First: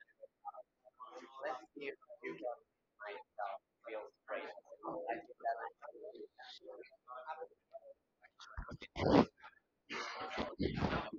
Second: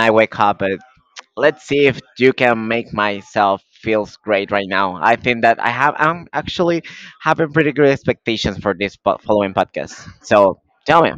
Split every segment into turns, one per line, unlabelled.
I wake up, but let's see if you can make myself feels great right now. I think that I'm actually having pretty good expectations for this following podcast. So tell me,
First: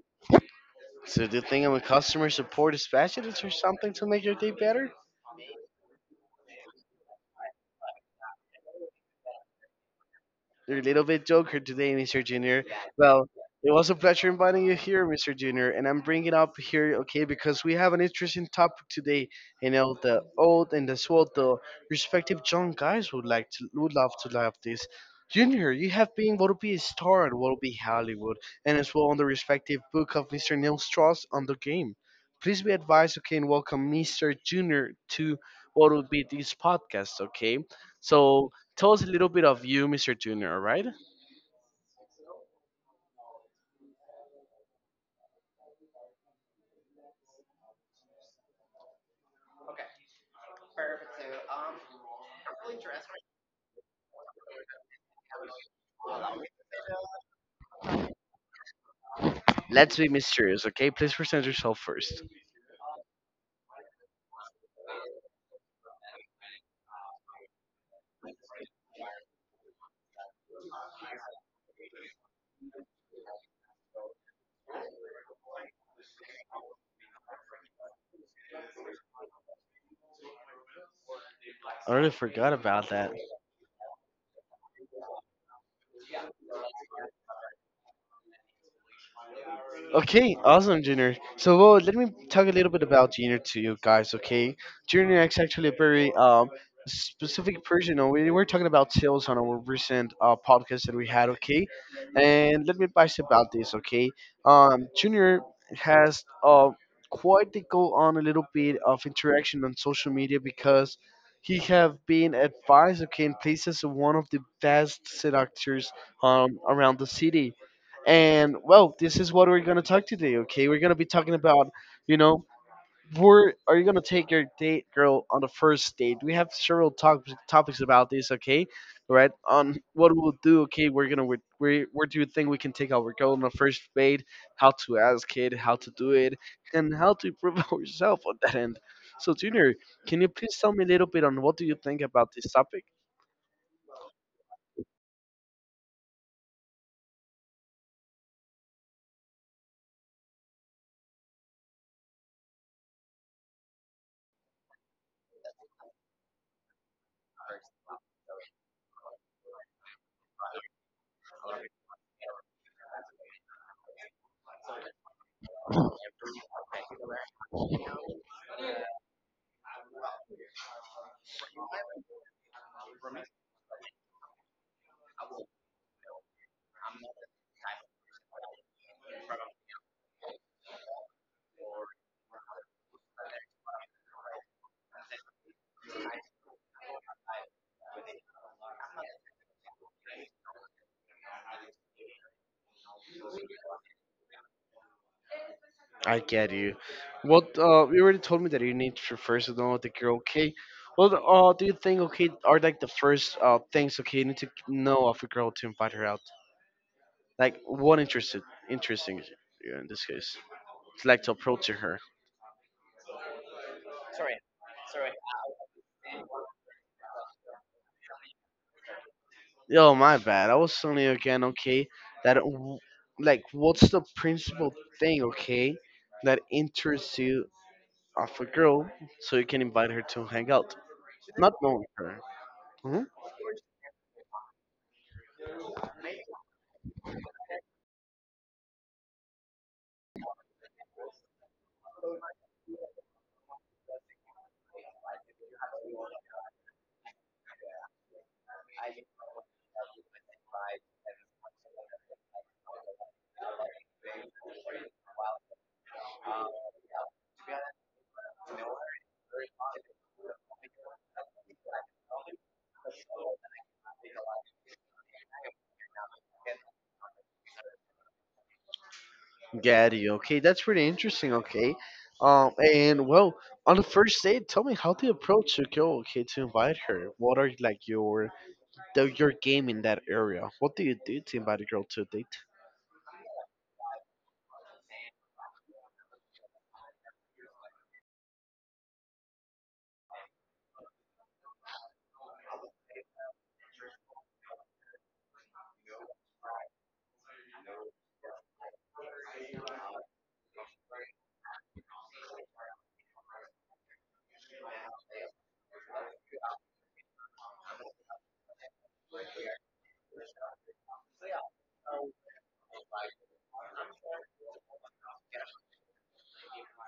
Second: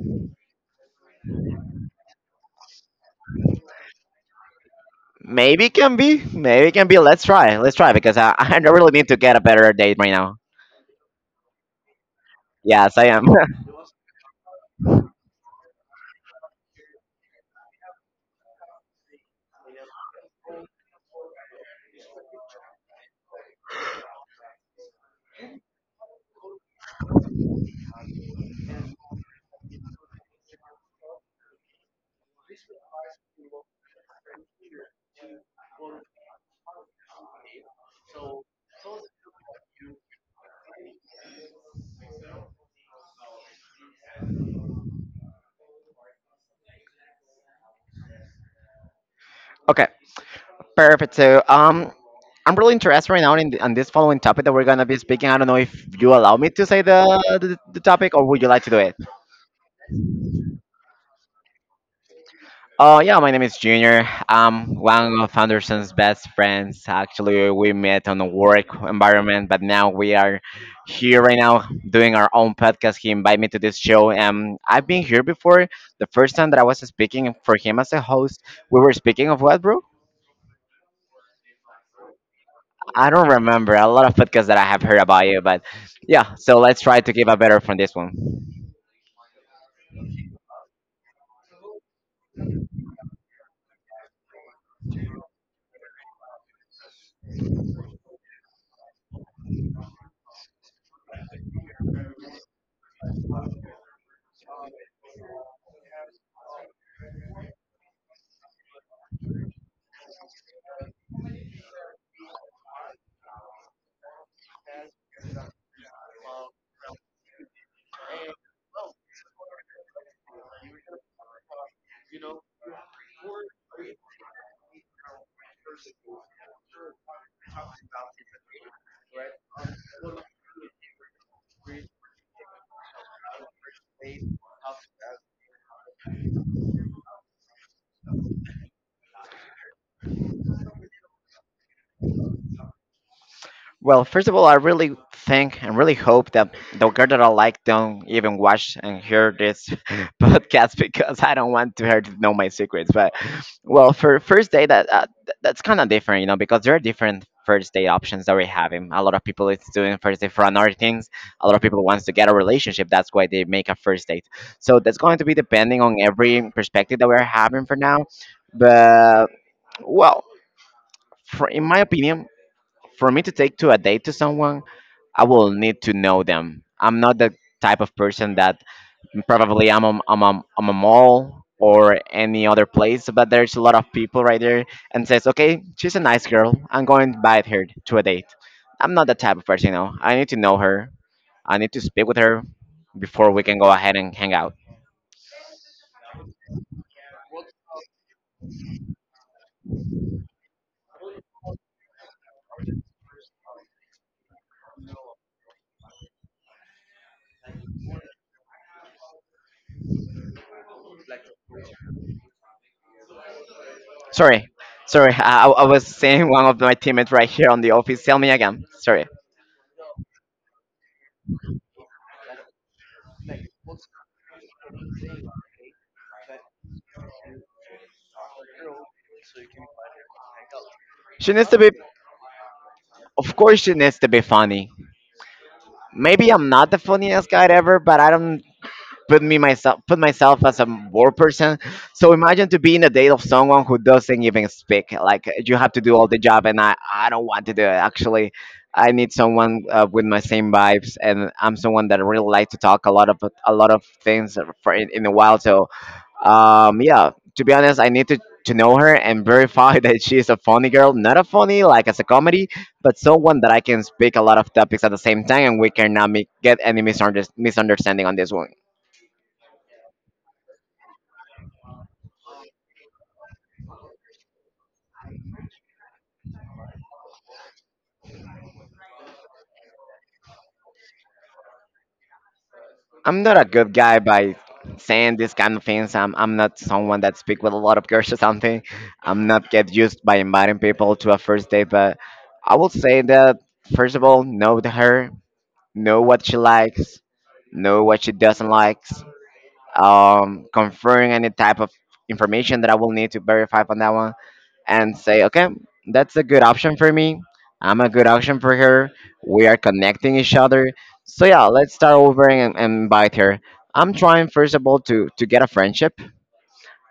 So do you think I'm a customer support specialist or something to make your day better?
maybe it can be, maybe it can be. Let's try because I I really need to get a better date right now.
You're a little bit joker today, Mr. Junior.
Yes, I am.
Well, it was a pleasure inviting you here, Mr. Junior, and I'm bringing up here, okay, because we have an interesting topic today. You know, the old and as well the respective young guys would love to love this. Junior, you have been what would be a star at what would be Hollywood, and as well on the respective book of Mr. Neil Strauss on the game. Please be advised, okay, and welcome Mr. Junior to what would be this podcast, okay? So tell us a little bit of you, Mr. Junior, all right?
Okay, perfect. So, I'm really interested right now in on this following topic that we're gonna be speaking. I don't know if you allow me to say the topic, or would you like to do it?
Let's be mysterious, okay? Please present yourself first.
Oh yeah, my name is Junior. I'm one of Anderson's best friends. Actually, we met on a work environment, but now we are here right now doing our own podcast. He invited me to this show, and I've been here before. The first time that I was speaking for him as a host, we were speaking of what, bro?
I already forgot about
I
that.
don't remember. A lot of podcasts that I have heard about you, but yeah. So let's try to give a better from this one.
Okay, awesome, Junior. So, well, let me talk a little bit about Junior to you guys, okay? Junior is actually a very specific person. We were talking about sales on our recent podcast that we had, okay? And let me advise about this, okay? Junior has quite to go on a little bit of interaction on social media because he have been advised, okay, and places one of the best seductors around the city, and well, this is what we're gonna talk today. Okay, we're gonna be talking about, you know, where are you gonna take your date girl on the first date? We have several topics about this. Okay, right on what we'll do. Okay, we're gonna where do you think we can take our girl on the first date? How to ask it? How to do it? And how to improve ourselves on that end. So, Junior, can you please tell me a little bit on what do you think about this topic?
Well, first of all, I really think and really hope that the girl that I like don't even watch and hear this podcast because I don't want to her to know my secrets. But well, for first date, that that's kind of different, you know, because there are different first date options that we are having. A lot of people is doing first date for another things. A lot of people wants to get a relationship. That's why they make a first date. So that's going to be depending on every perspective that we're having for now. But well, for, in my opinion. For me to take to a date to someone, I will need to know them. I'm not the type of person that probably I'm a mall or any other place, but there's a lot of people right there and says, okay, she's a nice girl. I'm going to invite her to a date. I'm not that type of person, you know. I need to know her. I need to speak with her before we can go ahead and hang out.
I get you. What you already told me that you need to first to know the girl. Okay. Well, do you think okay are like the first things okay you need to know of a girl to invite her out? Like what interested interesting you in this case? It's like to approach to her.
Sorry, sorry. I was saying one of my teammates right here on the office. Tell me again. Sorry.
Yo, my bad. I was suddenly again, okay, that w- like what's the principal thing, okay, that interests you of a girl so you can invite her to hang out?
She needs
Not
to be,
knowing her. Mm-hmm.
of course, she needs to be funny. Maybe I'm not the funniest guy ever, but I don't put myself as a war person. So imagine to be in a date of someone who doesn't even speak. Like you have to do all the job, and I don't want to do it. Actually, I need someone with my same vibes, and I'm someone that really like to talk a lot of things for in a while. So yeah, to be honest, I need to know her and verify that she is a funny girl, not a funny like as a comedy, but someone that I can speak a lot of topics at the same time, and we cannot make, get any misunderstanding on this one.
Gaddy, okay, that's pretty interesting. Okay, and well, on the first date, tell me how the approach to go. Okay, to invite her. What are like your the, your game in that area? What do you do to invite a girl to a date?
I'm not a good guy by saying these kind of things. I'm not someone that speak with a lot of girls or something. I'm not get used by inviting people to a first date, but I will say that first of all, know the her, know what she likes, know what she doesn't like conferring any type of information that I will need to verify on that one and say, okay, that's a good option for me. I'm a good option for her. We are connecting each other. So yeah, let's start over and invite her. I'm trying first of all to get a friendship.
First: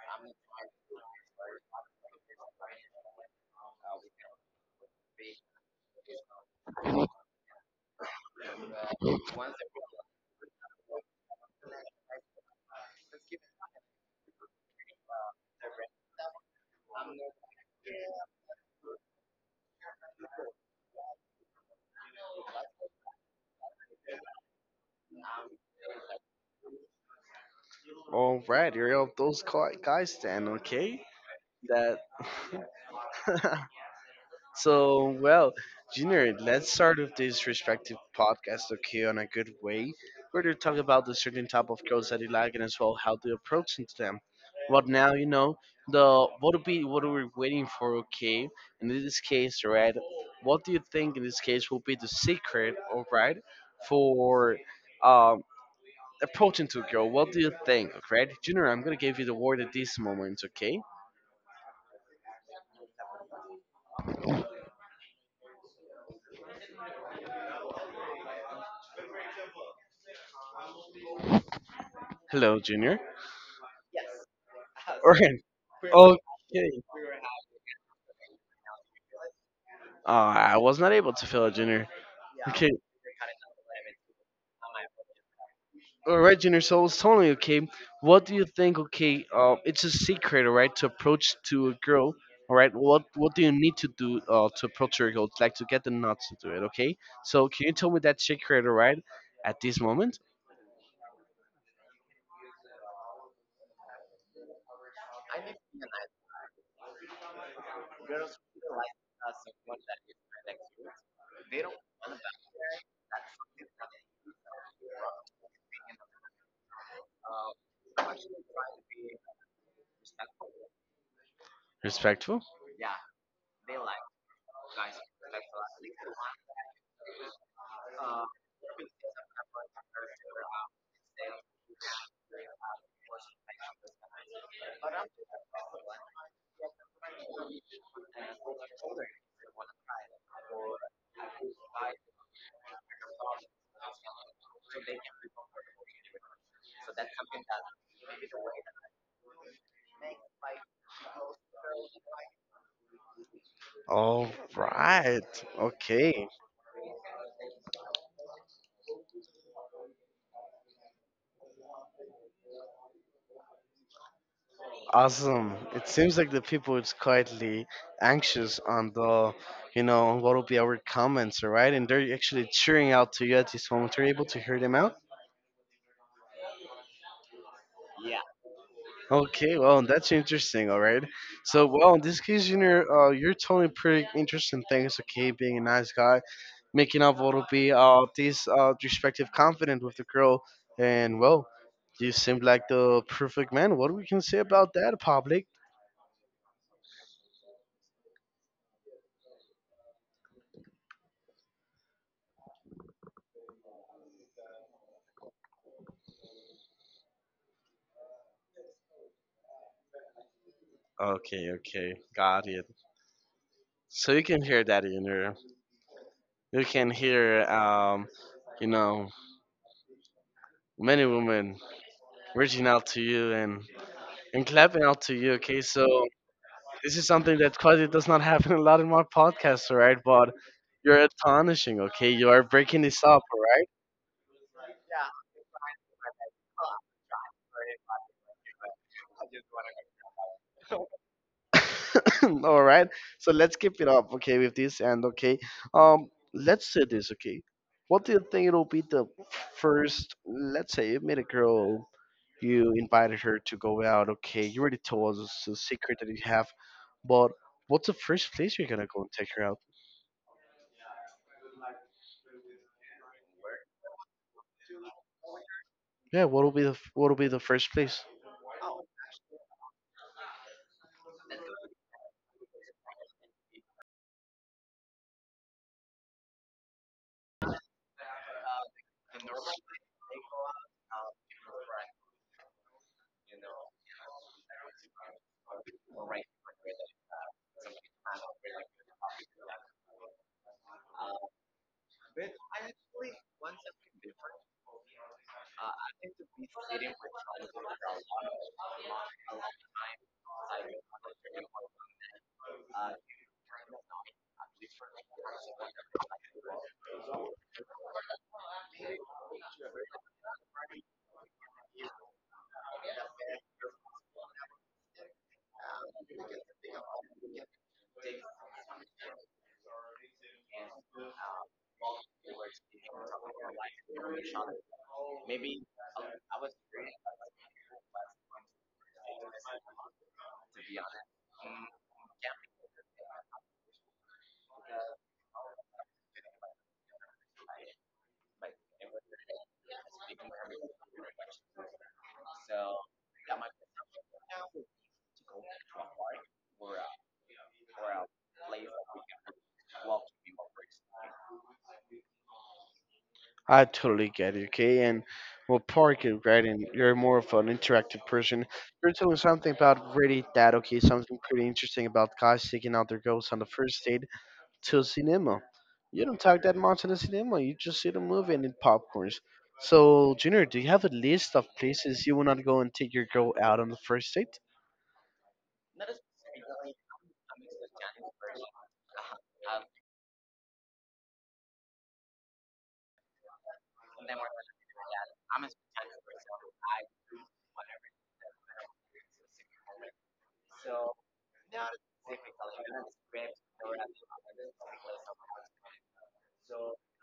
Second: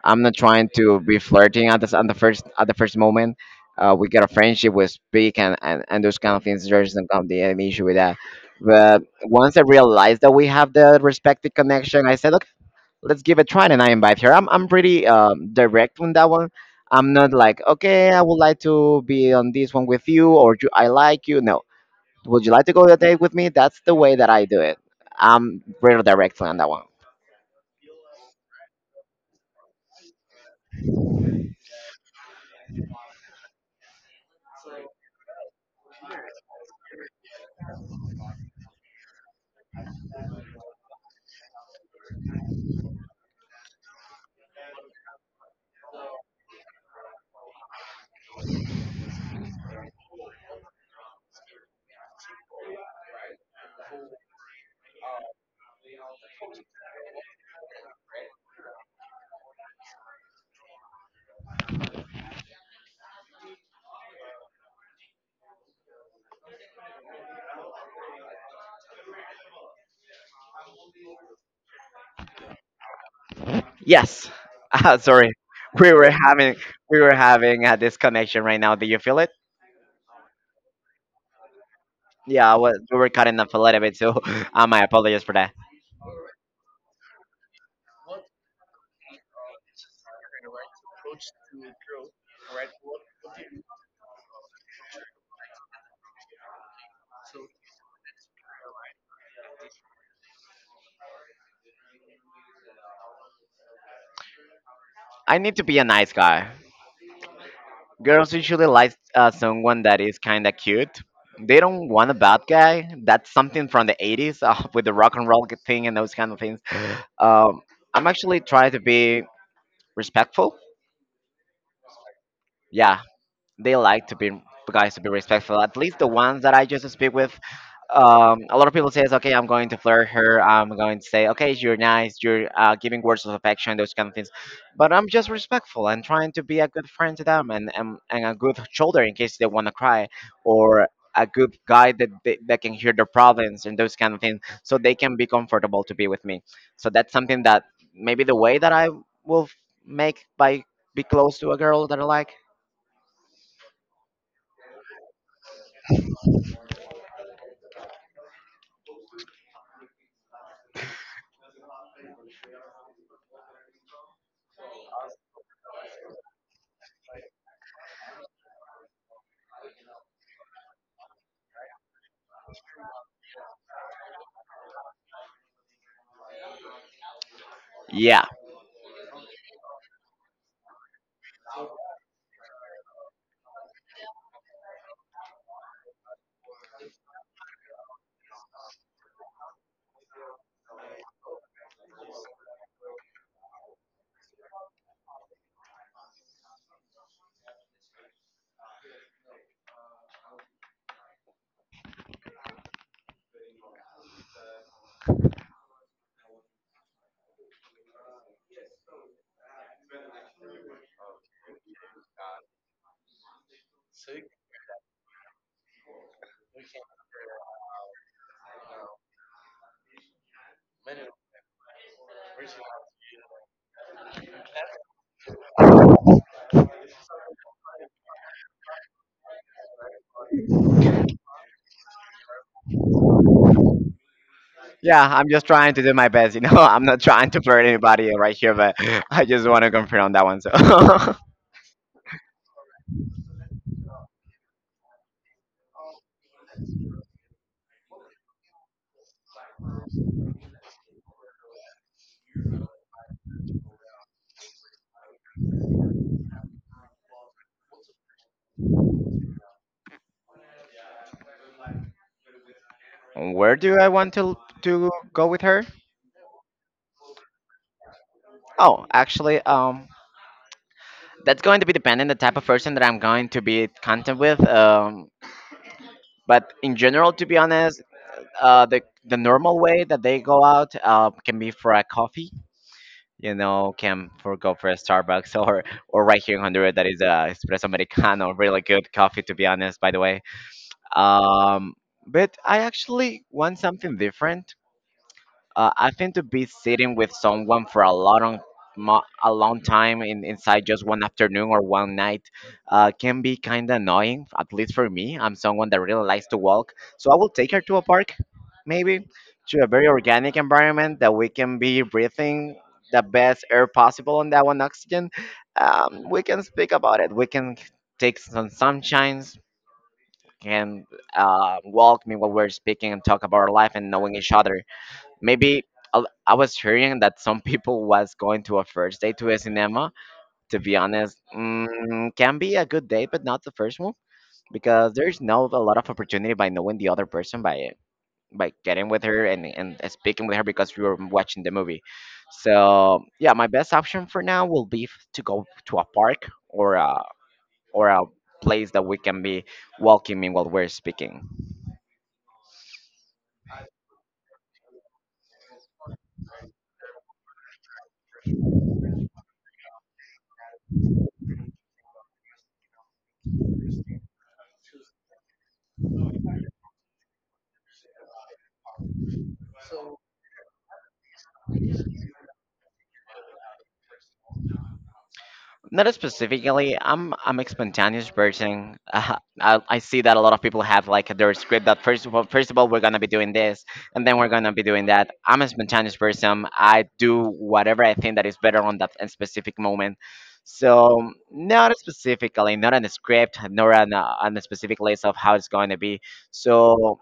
I'm not trying to be flirting at this at the first moment. We get a friendship, we speak and those kind of things. There's no kind of the issue with that. But once I realized that we have the respective connection, I said, let's give it a try and I invite her. I'm pretty direct on that one. I'm not like, okay, I would like to be on this one with you or do I like you. No. Would you like to go on a date with me? That's the way that I do it. I'm pretty direct on that one.
All right, you're of those guys then. Okay, that so, well, Junior, let's start with this respective podcast, okay, on a good way. We're going to talk about the certain type of girls that you like and as well how to approach into them. But now, you know, the what would be what are we waiting for, okay? In this case, right, what do you think in this case will be the secret, all right, for um approaching to a girl? What do you think, right? Junior, I'm gonna give you the word at this moment, okay? Hello, Junior.
Yes.
All
Sorry.
right.
We were having
Okay.
we were having a disconnection right now. Do you feel it?
I was not able to fill out Junior.
Yeah,
Okay,
we were cutting off a little bit, so I apologize for that.
all right, Junior. So I was telling you, okay, what do you think? Okay, it's a secret, all right, to approach to a girl, all right. What do you need to do to approach your girl, like to get the nuts to do it? Okay, so can you tell me that secret, all right, at this moment?
I need to be a nice guy. Girls usually like someone that is kind of cute. They don't want a bad guy. That's something from the 80s with the rock and roll thing and those kind of things. Um, I'm actually trying to be respectful.
Respectful.
Yeah, they like to be guys to be respectful. At least the ones that I just speak with, a lot of people says, okay, I'm going to flirt her. I'm going to say, okay, you're nice. You're giving words of affection, those kind of things. But I'm just respectful and trying to be a good friend to them and a good shoulder in case they want to cry or a good guy that that can hear their problems and those kind of things so they can be comfortable to be with me. So that's something that maybe the way that I will make by be close to a girl that I like.
All right. Okay. Awesome. It seems like the people is quietly anxious on the, you know, what will be our comments, all right? And they're actually cheering out to you at this moment. Are you able to hear them out?
Yeah.
Okay, well, that's interesting, all right? So, well, in this case, Junior, you're telling pretty interesting things, okay? Being a nice guy, making up what will be this respective confident with the girl. And, well, you seem like the perfect man. What we can say about that, public? Okay, okay. Got it. So you can hear that in her. You can hear, you know, many women reaching out to you and clapping out to you. Okay, so this is something that quite does not happen a lot in my podcast, all right? But you're astonishing. Okay, you are breaking this up, all right?
Yeah, I'm just trying to do my best. You know, I'm not trying to flirt anybody right here, but I just want to confirm that one. So,
All right. So let's keep it up, okay, with this and okay. Um, let's say this, okay. What do you think it'll be the first? Let's say you meet a girl. You invited her to go out. Okay, you already told us the secret that you have, but what's the first place you're gonna go and take her out?
where do I want to go with her?
Yeah, what'll be what'll be the first place?
Oh, actually, that's going to be dependent the type of person that I'm going to be content with. But in general, to be honest, the normal way that they go out can be for a coffee. You know, can for go for a Starbucks or right here in Honduras that is a espresso americano, really good coffee. To be honest, by the way. Um, but I actually want something different. I think to be sitting with someone for a long, a long time inside just one afternoon or one night can be kind of annoying, at least for me. I'm someone that really likes to walk. So I will take her to a park, maybe to a very organic environment that we can be breathing the best air possible on that one oxygen. We can speak about it. We can take some sunshines, can walk me while we're speaking and talk about our life and knowing each other. Maybe I was hearing that some people was going to a first date to a cinema. To be honest, mm, can be a good date, but not the first one because there's no a lot of opportunity by knowing the other person by getting with her and speaking with her because we were watching the movie. So yeah, my best option for now will be to go to a park or a place that we can be welcoming while we're speaking.
I totally get it. Okay, and well, park it right. And you're more of an interactive person. You're telling something about really that. Okay, something pretty interesting about guys taking out their girls on the first date to cinema. You don't talk that much in the cinema. You just see the movie and eat popcorns. So, Junior, do you have a list of places you will not go and take your girl out on the first date?
Not specifically. I'm a spontaneous person. I see that a lot of people have like their script that first of all we're gonna be doing this and then we're gonna be doing that. I'm a spontaneous person. I do whatever I think that is better on that specific moment. So not specifically, not on a script, nor on on a specific list of how it's going to be. So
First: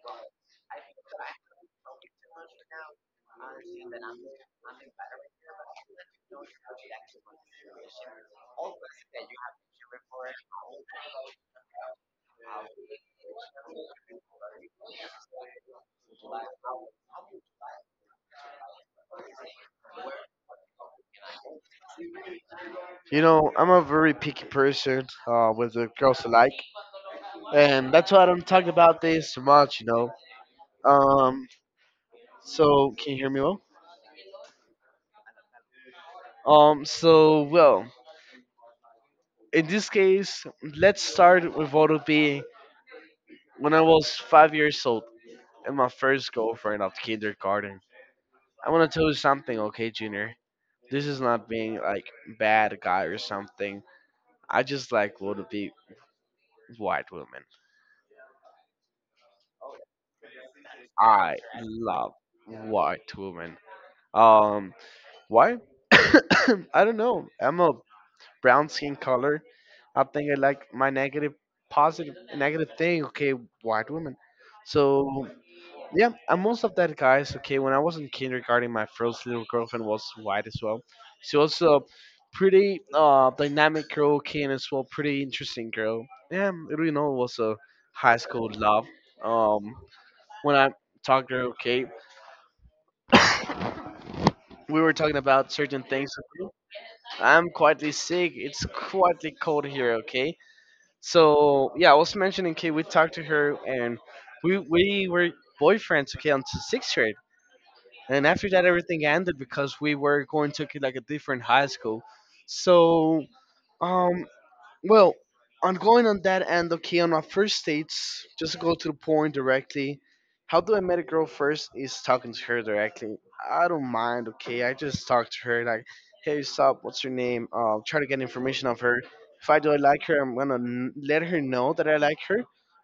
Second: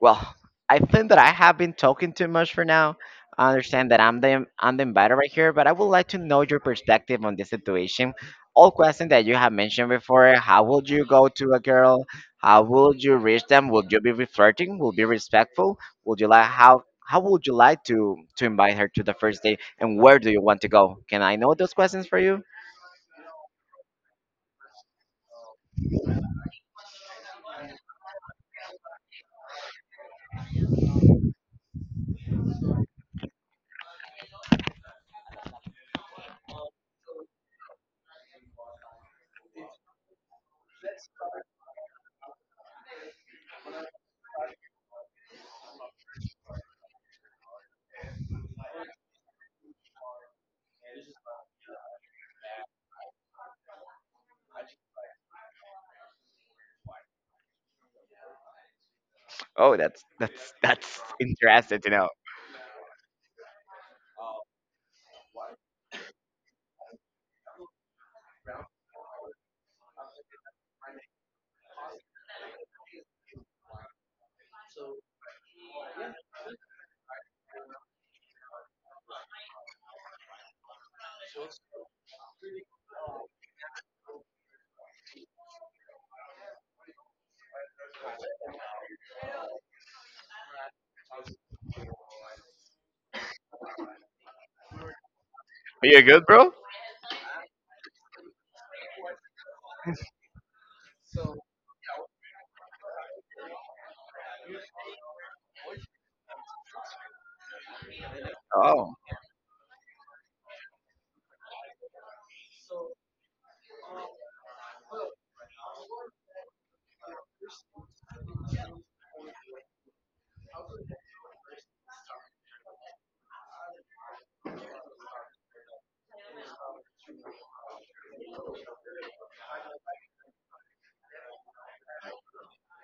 well, I think that I have been talking too much for now. I understand that I'm the inviter right here, but I would like to know your perspective on this situation. All questions that you have mentioned before. How would you go to a girl? How would you reach them? Would you be flirting? Would be respectful? Would you like how would you like to invite her to the first date? And where do you want to go? Can I know those questions for you?
You know, I'm a very picky person with the girls alike, and that's why I don't talk about this so much, you know. Um, so can you hear me well? So well, in this case, let's start with what would be when I was 5 years old and my first girlfriend of kindergarten. I want to tell you something, okay, Junior. This is not being like bad guy or something. I just like want to be white woman.
Oh, that's
I
interesting to know.
love white woman. Um, why? I don't know. I'm a brown skin color. I think I like my negative, positive, negative thing. Okay, white woman. So yeah, and most of that, guys. Okay, when I was in kindergarten, my first little girlfriend was white as well. She was a pretty dynamic girl, okay, and as well pretty interesting girl. Yeah, it you know, was a high school love. Um, when I talked to her, okay, we were talking about certain
Are you
things.
good,
Okay?
bro?
I'm quite sick. It's quite cold here, okay. So yeah, I was mentioning, okay, we talked to her and we were boyfriends, okay, until 6th grade. And after that,
Oh,
everything ended because we were going to like a different high school. So, um, well, on going on that end, okay, on our first dates, just to go to the point directly, how do I met a girl first is talking to her directly. I don't mind, okay, I just talk to her like, hey, stop, what's your name? Try to get information of her. If I do I like her, let her know that I like her,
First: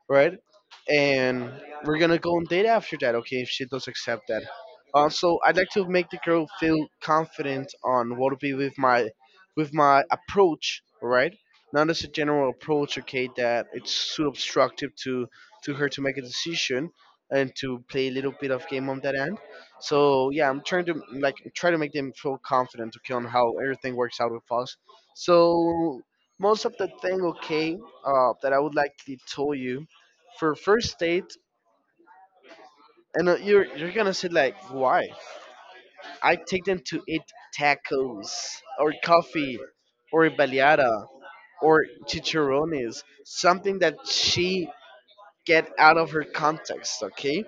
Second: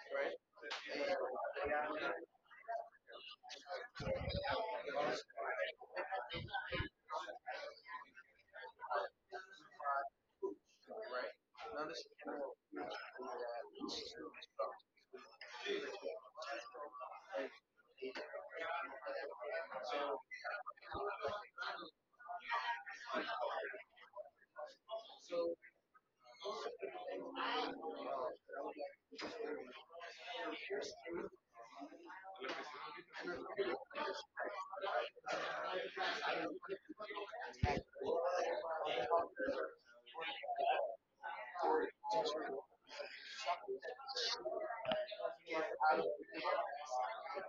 right? And we're gonna go on date after that, okay, if she does accept that. Also, I'd like to make the girl feel confident on what to be with my approach, right? Not as a general approach, okay, that it's too obstructive to her to make a decision, and to play a little bit of game on that end. So yeah, I'm trying to like try to make them feel confident, okay, on how everything works out with us. So most of the thing, okay, that I would like to tell you for first date, and you're gonna say like why I take them to eat tacos or coffee or a baleada or chicharrones, something that she get out of her context, okay?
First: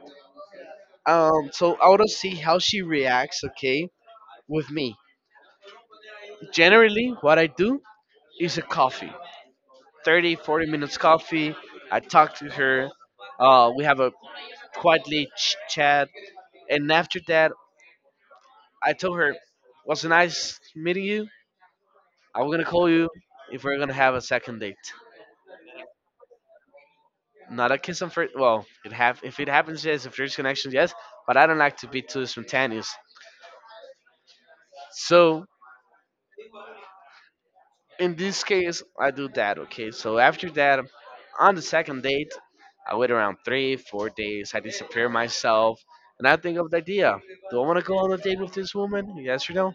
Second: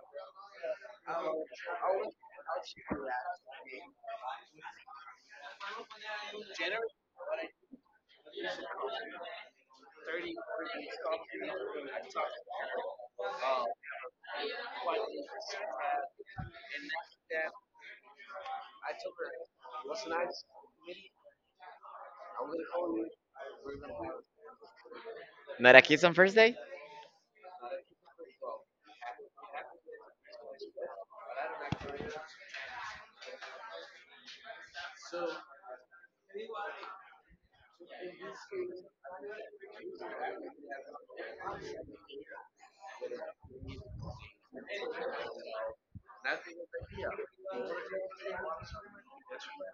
So I want to see how she reacts, okay, with me. Generally, what I do is a coffee, 30, 40 minutes coffee. I talk to her. We have a quietly chat. And after that, I told her, was nice meeting you. I'm going to call you if we're going to have a second date.
not a kiss on first date?
Not a kiss on first. Well, it have if it happens, yes. If there's connections, yes. But I don't like to be too spontaneous. So in this case, I do that. Okay. So after that, on the second date, I wait around 3, 4 days. I disappear myself, and I think of the idea: do I want to go on a date with this woman? Yes or no?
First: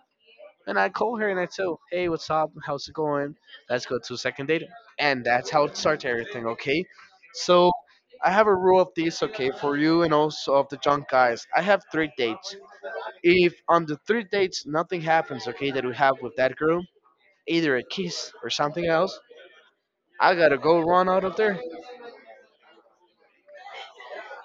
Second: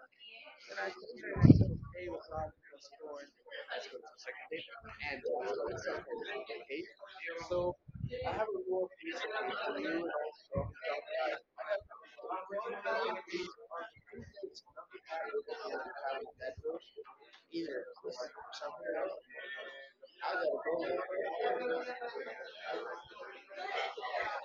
And I call her and I tell, hey, what's up? How's it going? Let's go to second date. And that's how it starts everything, okay? So I have a rule of this, okay, for you and also of the junk guys. I have three dates. If on the three dates nothing happens, okay, that we have with that girl, either a kiss or something else, I gotta go run out of there,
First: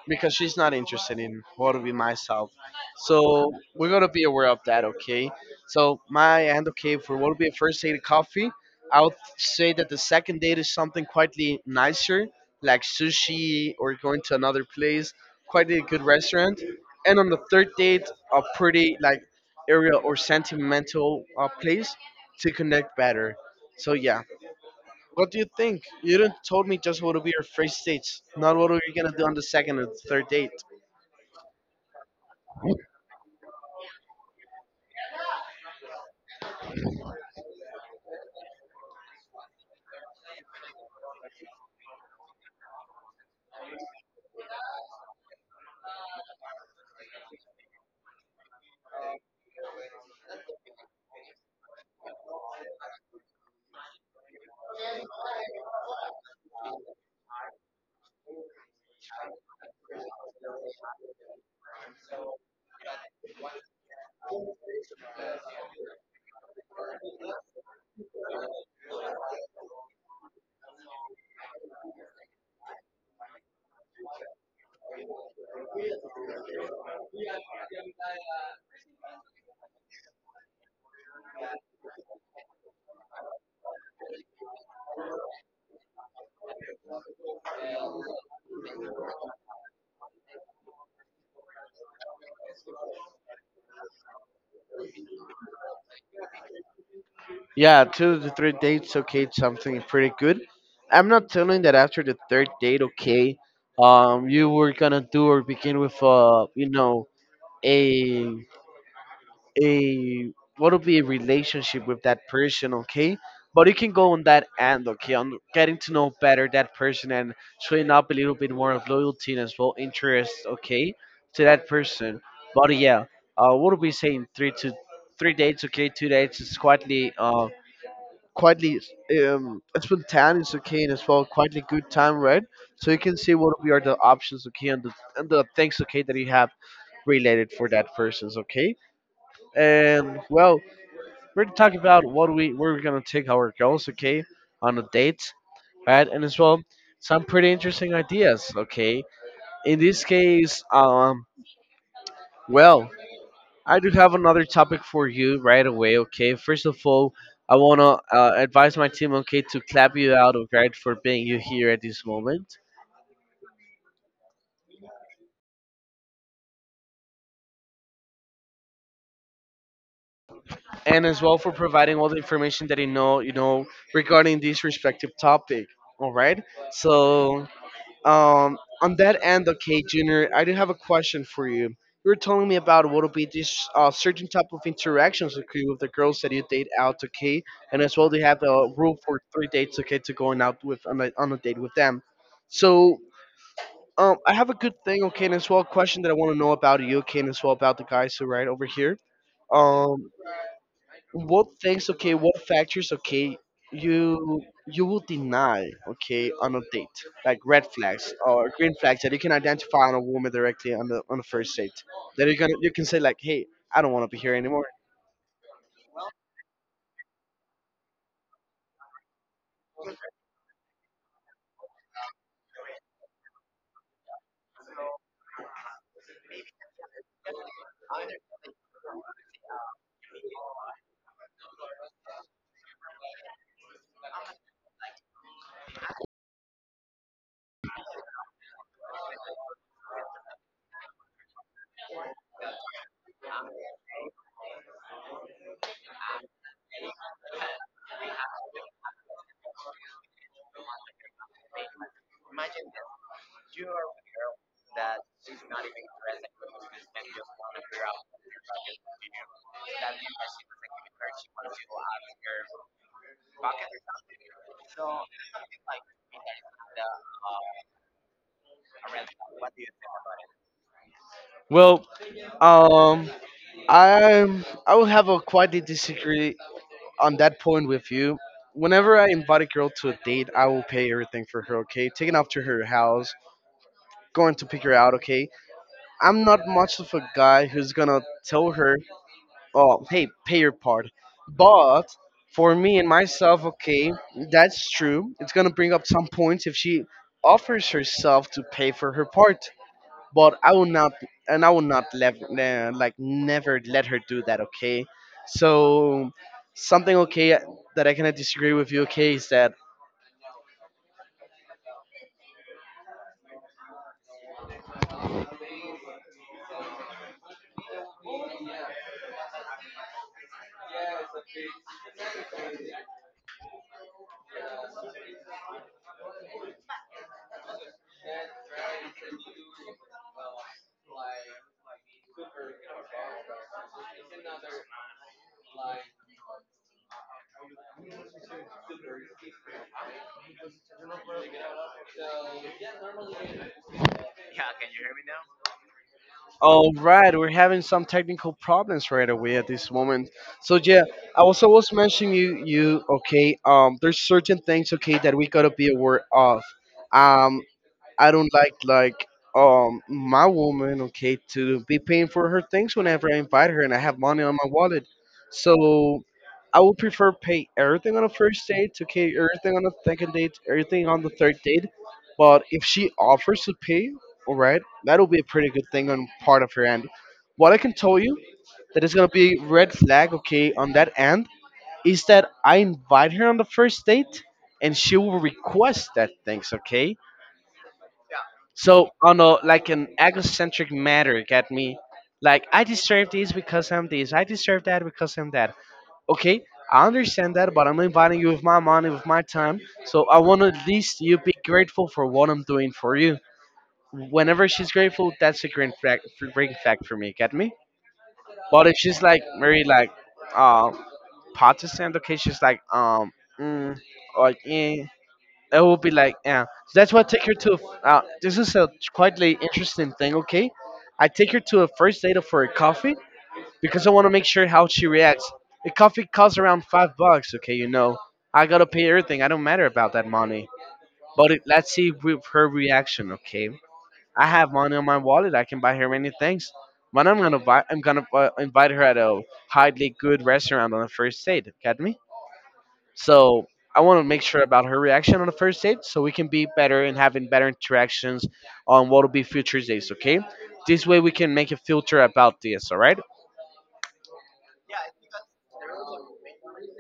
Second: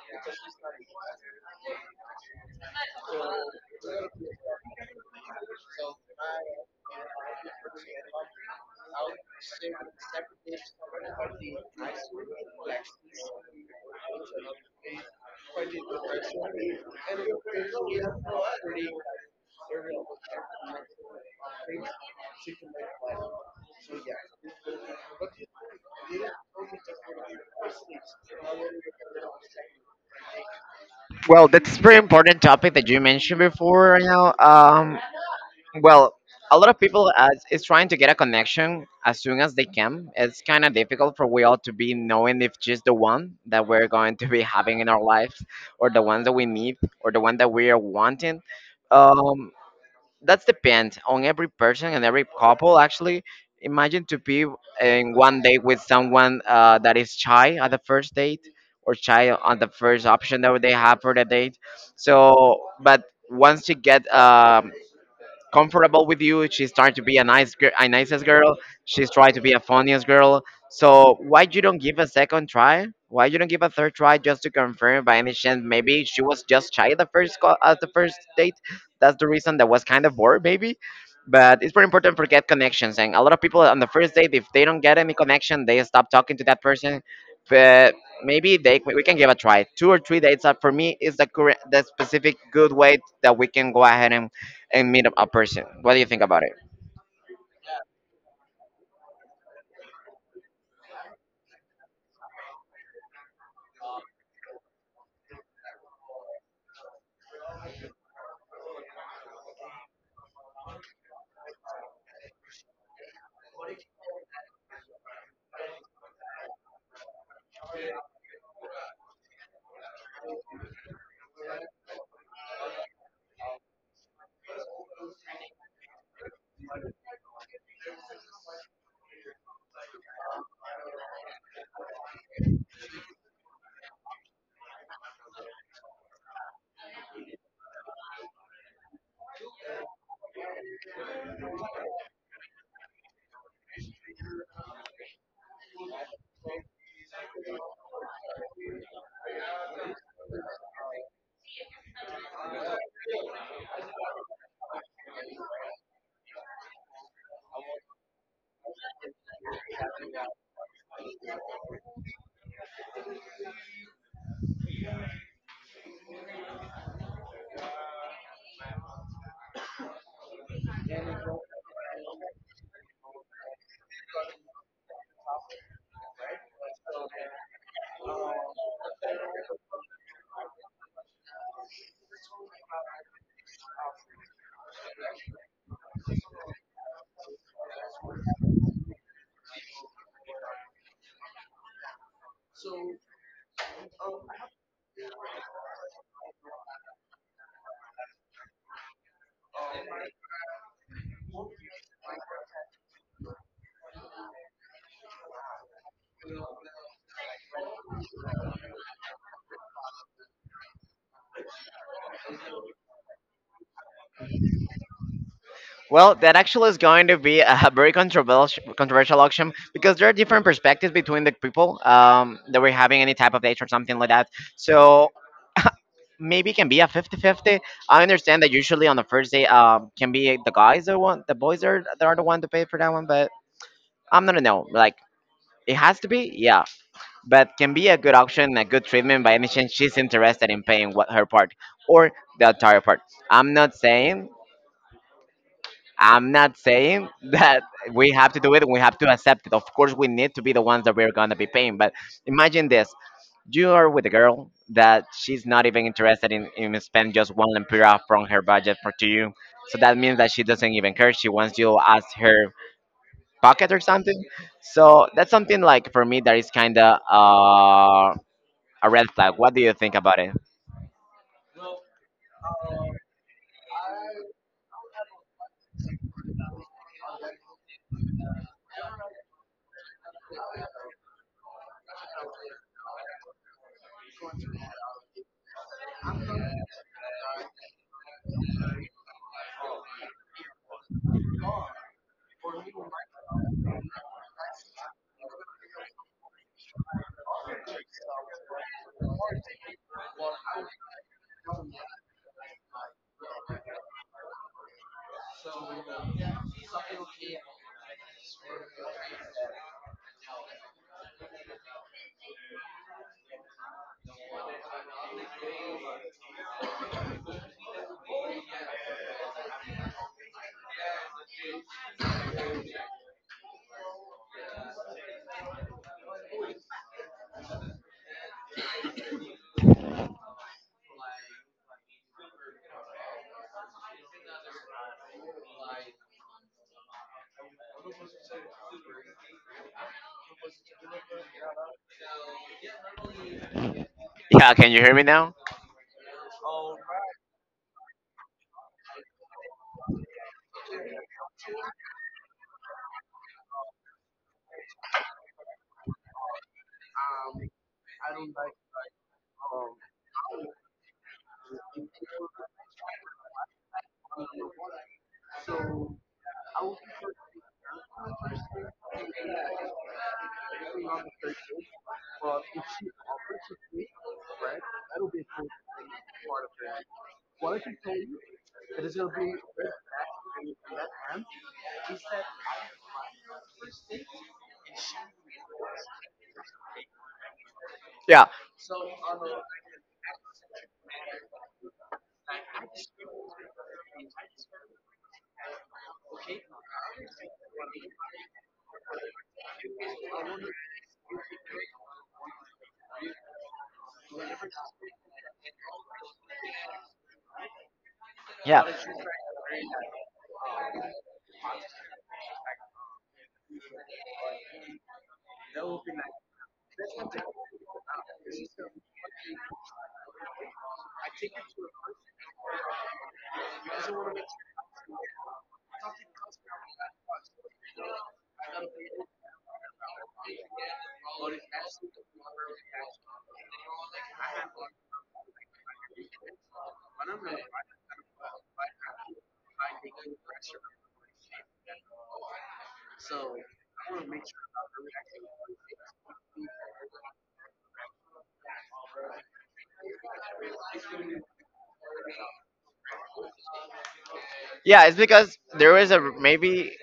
because she's not interested in what would be myself. So we're gonna be aware of that, okay? So my and okay for what would be a first date coffee, I would say that the second date is something quietly nicer, like sushi or going to another place, quite a good restaurant. And on the third date, a pretty like area or sentimental place to connect better. So yeah, what do you think? You didn't told me just what will be your first dates, not what are you gonna do on the second or the third date.
Well, that's a very important topic that you mentioned before. You know, well, a lot of people is trying to get a connection as soon as they can. It's kind of difficult for we all to be knowing if she's the one that we're going to be having in our lives, or the one that we need, or the one that we are wanting. Um, that's depend on every person and every couple actually imagine to be in one date with someone that is shy at the first date or shy on the first option that they have for the date so but once you get comfortable with you. She's trying to be a nice, a nicest girl. She's trying to be a funniest girl. So why you don't give a second try? Why you don't give a third try just to confirm? By any chance, maybe she was just shy the first call at the first date. That's the reason that was kind of bored, maybe. But it's very important for get connections. And a lot of people on the first date, if they don't get any connection, they stop talking to that person. But maybe they we can give a try. Two or three dates up for me is the correct, the specific good way that we can go ahead and meet up a person. What do you think about it?
Yeah, two to three dates, okay, it's something pretty good. I'm not telling that after the third date, okay, you were gonna do or begin with, a a what would be a relationship with that person, okay, but you can go on that end, okay, on getting to know better that person and showing up a little bit more of loyalty and as well interest, okay, to that person. But yeah, uh, what are we saying? Three dates, okay, two dates is quietly spontaneous, okay, and as well quietly good time, right? So you can see what we are the options, okay, and the, and the things, okay, that you have related for that person's, okay. And well, we're to talk about what we where we're gonna take our girls, okay, on a date, right? And as well, some pretty interesting ideas, okay. In this case, well, I do have another topic for you right away, okay. First of all, I wanna advise my team, okay, to clap you out, okay, for being you here at this moment, and as well for providing all the information that you know, regarding this respective topic. All right. So, on that end, okay, Junior, I do have a question for you. You were telling me about what will be this certain type of interactions, okay, with the girls that you date out, okay, and as well they have a rule for three dates, okay, to going out with on a date with them. So, I have a good thing, okay, and as well a question that I want to know about you, okay, and as well about the guys who are right over here. Um, what things, okay, what factors, okay, you you will deny, okay, on a date, like red flags or green flags, that you can identify on a woman directly on the first date, that you can say like, hey, I don't want to be here anymore.
Well, that actually is going to be a very controversial auction because there are different perspectives between the people that we're having any type of date or something like that. So maybe it can be a 50-50. I understand that usually on the first day can be the guys that want the boys are that are the one to pay for that one, but I'm gonna know like. It has to be, yeah, but can be a good auction, a good treatment by any chance she's interested in paying what her part or the entire part. I'm not saying I'm not saying that we have to do it and we have to accept it. Of course, we need to be the ones that we're going to be paying. But imagine this, you are with a girl that she's not even interested in spending just one lempira from her budget for to you. So that means that she doesn't even care. She wants you as her pocket or something. So that's something like for me that is kind of a red flag. What do you think about it?
Well, um I will have a quite a disagree on that point with you. Whenever I invite a girl to a date, I will pay everything for her, okay, taking off to her house, going to pick her out, okay. I'm not much of a guy who's gonna tell her, oh, hey, pay your part. But for me and myself, okay, that's true, it's gonna bring up some points if she offers herself to pay for her part. But I will not, and I will not let like never let her do that, okay. So something, okay, that I cannot disagree with you, okay, is that
Yeah, can you hear me now?
all right, we're having some technical problems right away at this moment. So yeah, I also was mentioning you, okay. There's certain things, okay, that we gotta be aware of. Um, I don't like my woman, okay, to be paying for her things whenever I invite her and I have money on my wallet. So I would prefer pay everything on the first date, okay, everything on the second date, everything on the third date. But if she offers to pay, all right, that'll be a pretty good thing on part of her end. What I can tell you that is gonna be red flag, okay, on that end is that I invite her on the first date and she will request that things, okay?
Yeah,
So on a like an egocentric matter, get me? Like I deserve this because I'm this. I deserve that because I'm that. Okay, I understand that, but I'm inviting you with my money, with my time. So I want at least you be grateful for what I'm doing for you. Whenever she's grateful, that's a great fact for me. Get me?
yeah.
But if she's like very like, uh, Protestant, okay, she's like mm, like It will be like, yeah. So that's why I take her to. This is a quite like, interesting thing. Okay, I take her to a first date for a coffee because I want to make sure how she reacts. The coffee costs around $5. Okay, you know, I gotta pay everything. I don't matter about that money. But it, let's see with her reaction. Okay, I have money on my wallet. I can buy her many things. But I'm gonna buy. I'm gonna invite her at a highly good restaurant on the first date. Get me? So I want to make sure about her reaction on the first date so we can be better and having better interactions on what will be future dates, okay? This way we can make a filter about this, all right?
Yeah, it's because there is a maybe.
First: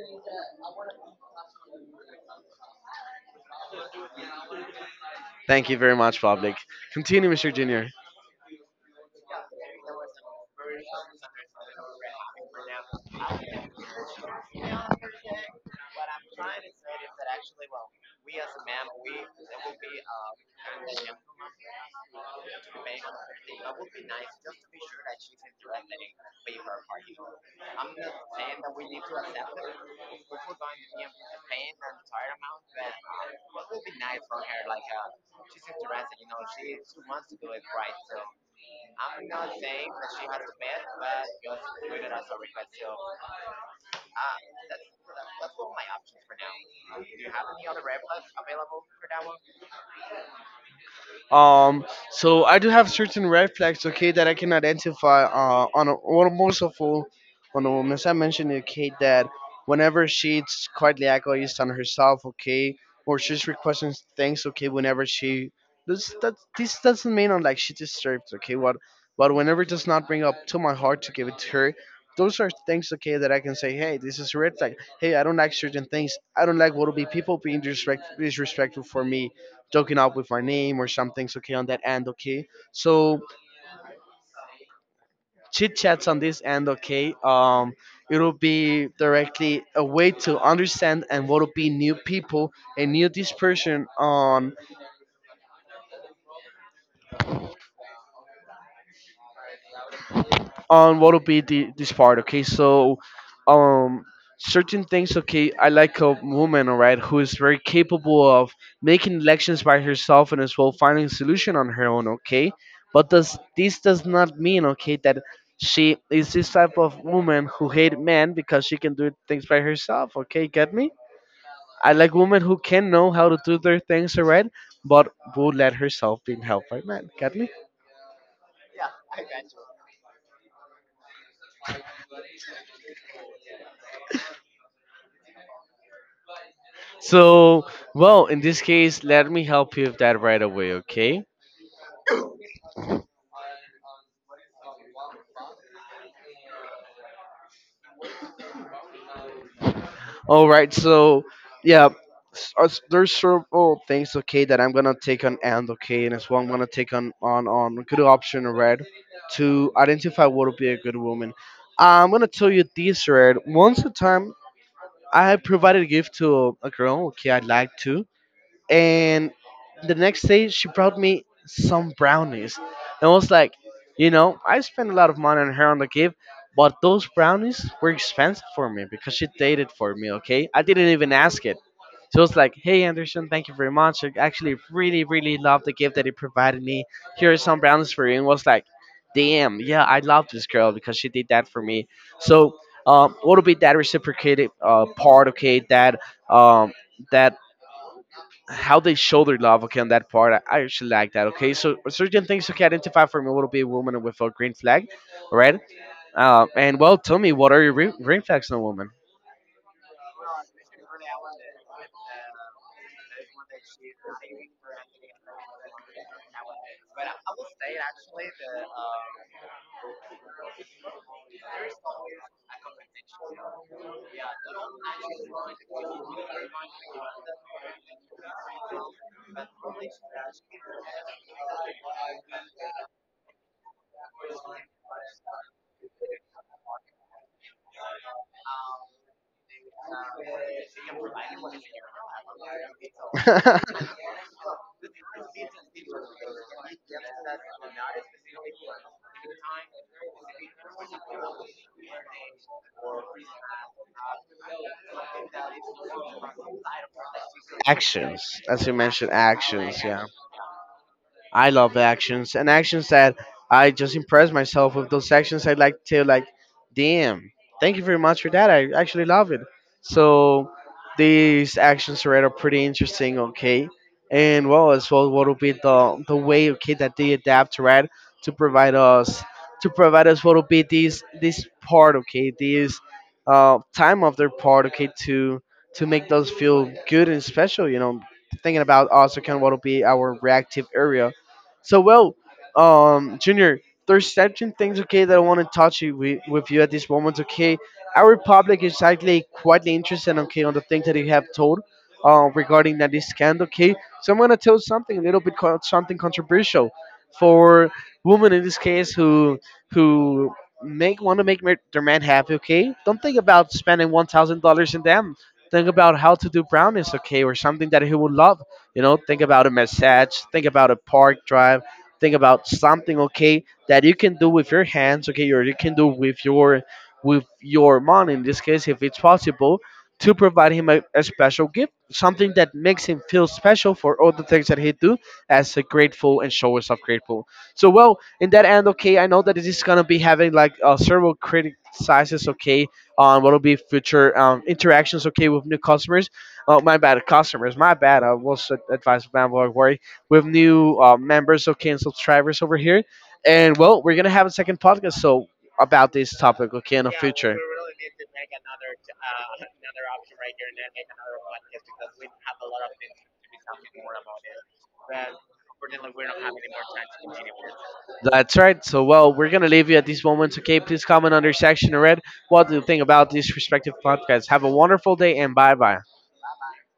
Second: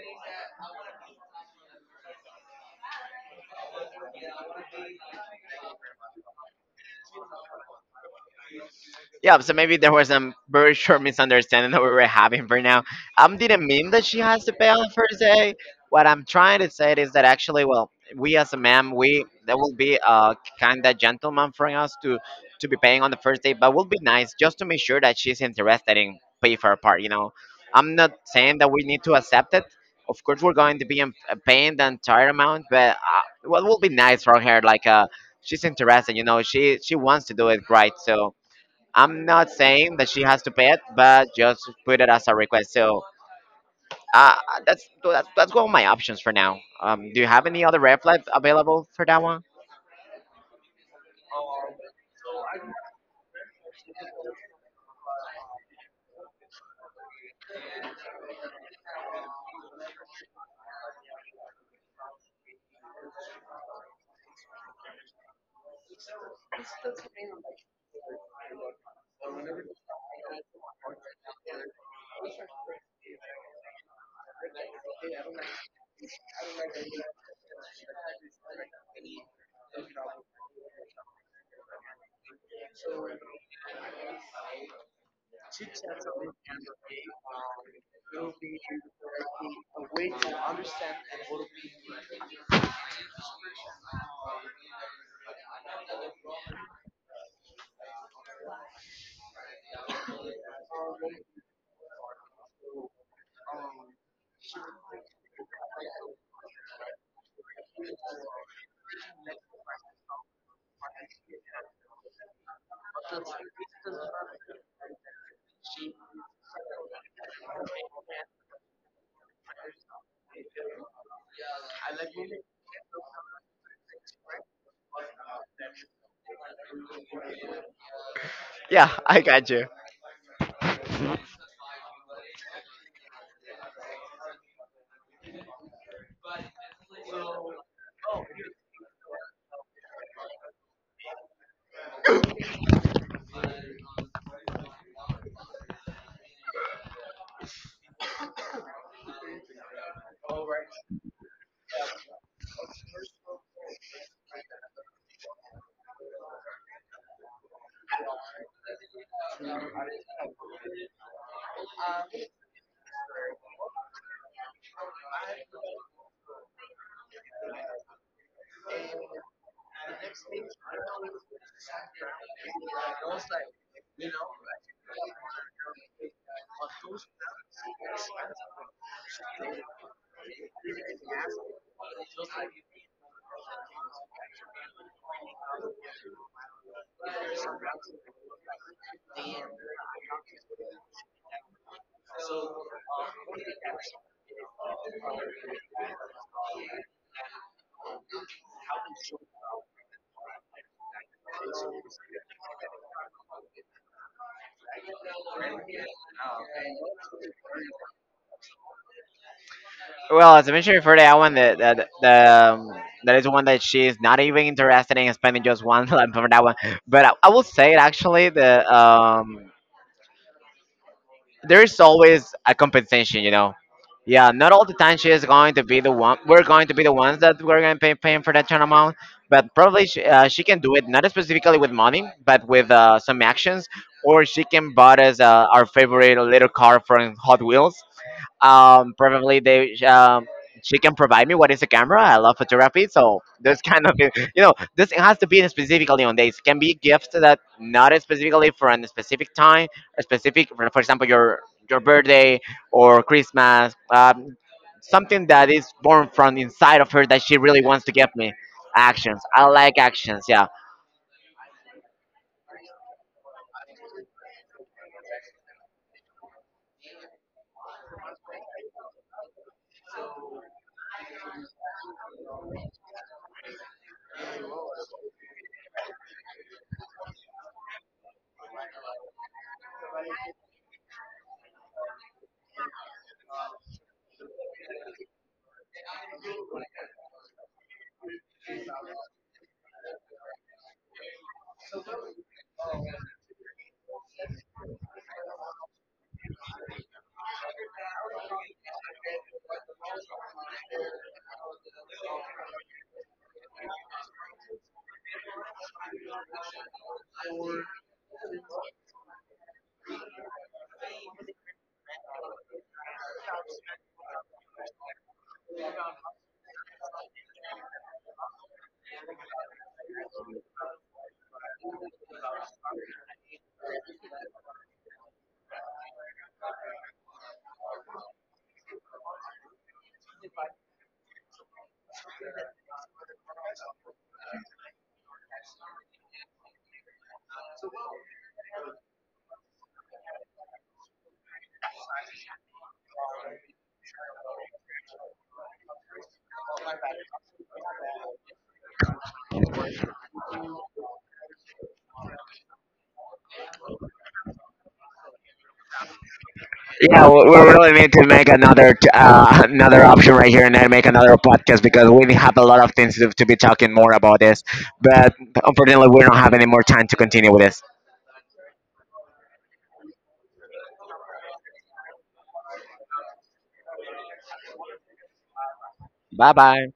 Thank you very much, Public. Continue, Mr. Junior.
Yeah, so maybe there was some very short misunderstanding that we were having for now. Didn't mean that she has to pay on the first day. What I'm trying to say is that actually, well, we as a ma'am, we that will be a kind of gentleman for us to be paying on the first day, but will be nice just to make sure that she's interested in pay for her part. You know, I'm not saying that we need to accept it. Of course, we're going to be in, paying the entire amount, but what will be nice for her, like she's interested. You know, she wants to do it right, so I'm not saying that she has to pay it, but just put it as a request. So uh, that's one of my options for now. Do you have any other red flags available for that one?
Um, so I do have certain red flags, okay, that I can identify on most of all on a woman. As I mentioned, okay, that whenever she's quietly agonized on herself, okay, or she's requesting things, okay, whenever she this, that this doesn't mean on like she deserves, okay, what, but whenever it does not bring up to my heart to give it to her, those are things, okay, that I can say, hey, this is a red flag. Hey, I don't like certain things. I don't like what will be people being disrespectful for me, joking up with my name or something's, okay, on that end, okay. So chit chats on this end, okay, it'll be directly a way to understand and what will be new people and new dispersion on what will be this part, okay. So, um certain things, okay, I like a woman, all right, who is very capable of making elections by herself and as well finding solution on her own, okay. But does this does not mean, okay, that she is this type of woman who hate men because she can do things by herself, okay. Get me? I like women who can know how to do their things, all right, but who let herself be helped by men. Get me?
Yeah, I got you.
So, well, in this case, let me help you with that right away, okay? All right, so yeah, there's several things, okay, that I'm gonna take on and okay, and as well, I'm gonna take on on a good option red to identify what would be a good woman. I'm gonna tell you this red. Once a time, I provided a gift to a girl, okay, I like to. And the next day she brought me some brownies, and I was like, you know, I spent a lot of money on her on the gift, but those brownies were expensive for me because she did it for me, okay. I didn't even ask it. So I was like, hey, Anderson, thank you very much, I actually really really love the gift that you provided me, here are some brownies for you. And was like, damn, yeah, I love this girl because she did that for me. So, what would be that reciprocated part, okay, that, um, that how they show their love. Okay, on that part, I actually like that. Okay, so certain things, okay, identify for me what would be a woman with a green flag, all right? And well, tell me what are your green flags in a woman?
Well, as I mentioned before, that one that that the that is one that she's not even interested in spending just one lamp for that one. But I will say it actually the there's always a compensation, you know. Yeah, not all the time she is going to be the one. We're going to be the ones that we're going to paying for that kind of amount, but probably she can do it not specifically with money, but with some actions, or she can buy us our favorite little car from Hot Wheels, probably they she can provide me what is a camera. I love photography, so this kind of you know this has to be specifically on days. Can be gifts that not specifically for a specific time, a specific for example your birthday or Christmas. Something that is born from inside of her that she really wants to give me.
actions, as you mentioned,
Actions. I like
actions. Yeah.
actions. Yeah.
I love actions and actions that I just impress myself with those actions. I like to like, damn, thank you very much for that. I actually love it. So these actions are pretty interesting. Okay, and well as well, what will be the way, okay, that they adapt right to provide us to provide us what will be this part, okay, this time of their part, okay, to make those feel good and special. You know, thinking about also kind of what will be our reactive area. So, well, Junior, there's certain things, okay, that I want to touch you with you at this moment. Okay, our public is actually quite interested. Okay, on the things that you have told, regarding that this scandal. Okay, so I'm gonna tell something a little bit something controversial for women in this case who, who make want to make their man happy. Okay, don't think about spending $1,000 in them. Think about how to do brownies, okay, or something that he would love. You know, think about a massage, think about a park drive, think about something, okay, that you can do with your hands, okay, or you can do with your mom in this case, if it's possible, to provide him a, special gift, something that makes him feel special for all the things that he do as a grateful and show us of grateful. So well, in that end, okay, I know that this is gonna be having like several criticizes, okay, on what will be future interactions, okay, with new customers. Oh, my bad. Customers, my bad. I was advised by Blog Worry. We have new members, okay, and subscribers over here. And, well, we're going to have a second podcast so about this topic, okay, in the
Yeah,
future.
we really need to make another another option right here, and then make another podcast because we have a lot of things to be talking more about this. But unfortunately, we don't have any more time to continue with this.
That's right. So, well, we're going to leave you at these moments, okay? Please comment under section in red what do you think about these respective podcasts. Have a wonderful day and bye bye.
Bye bye.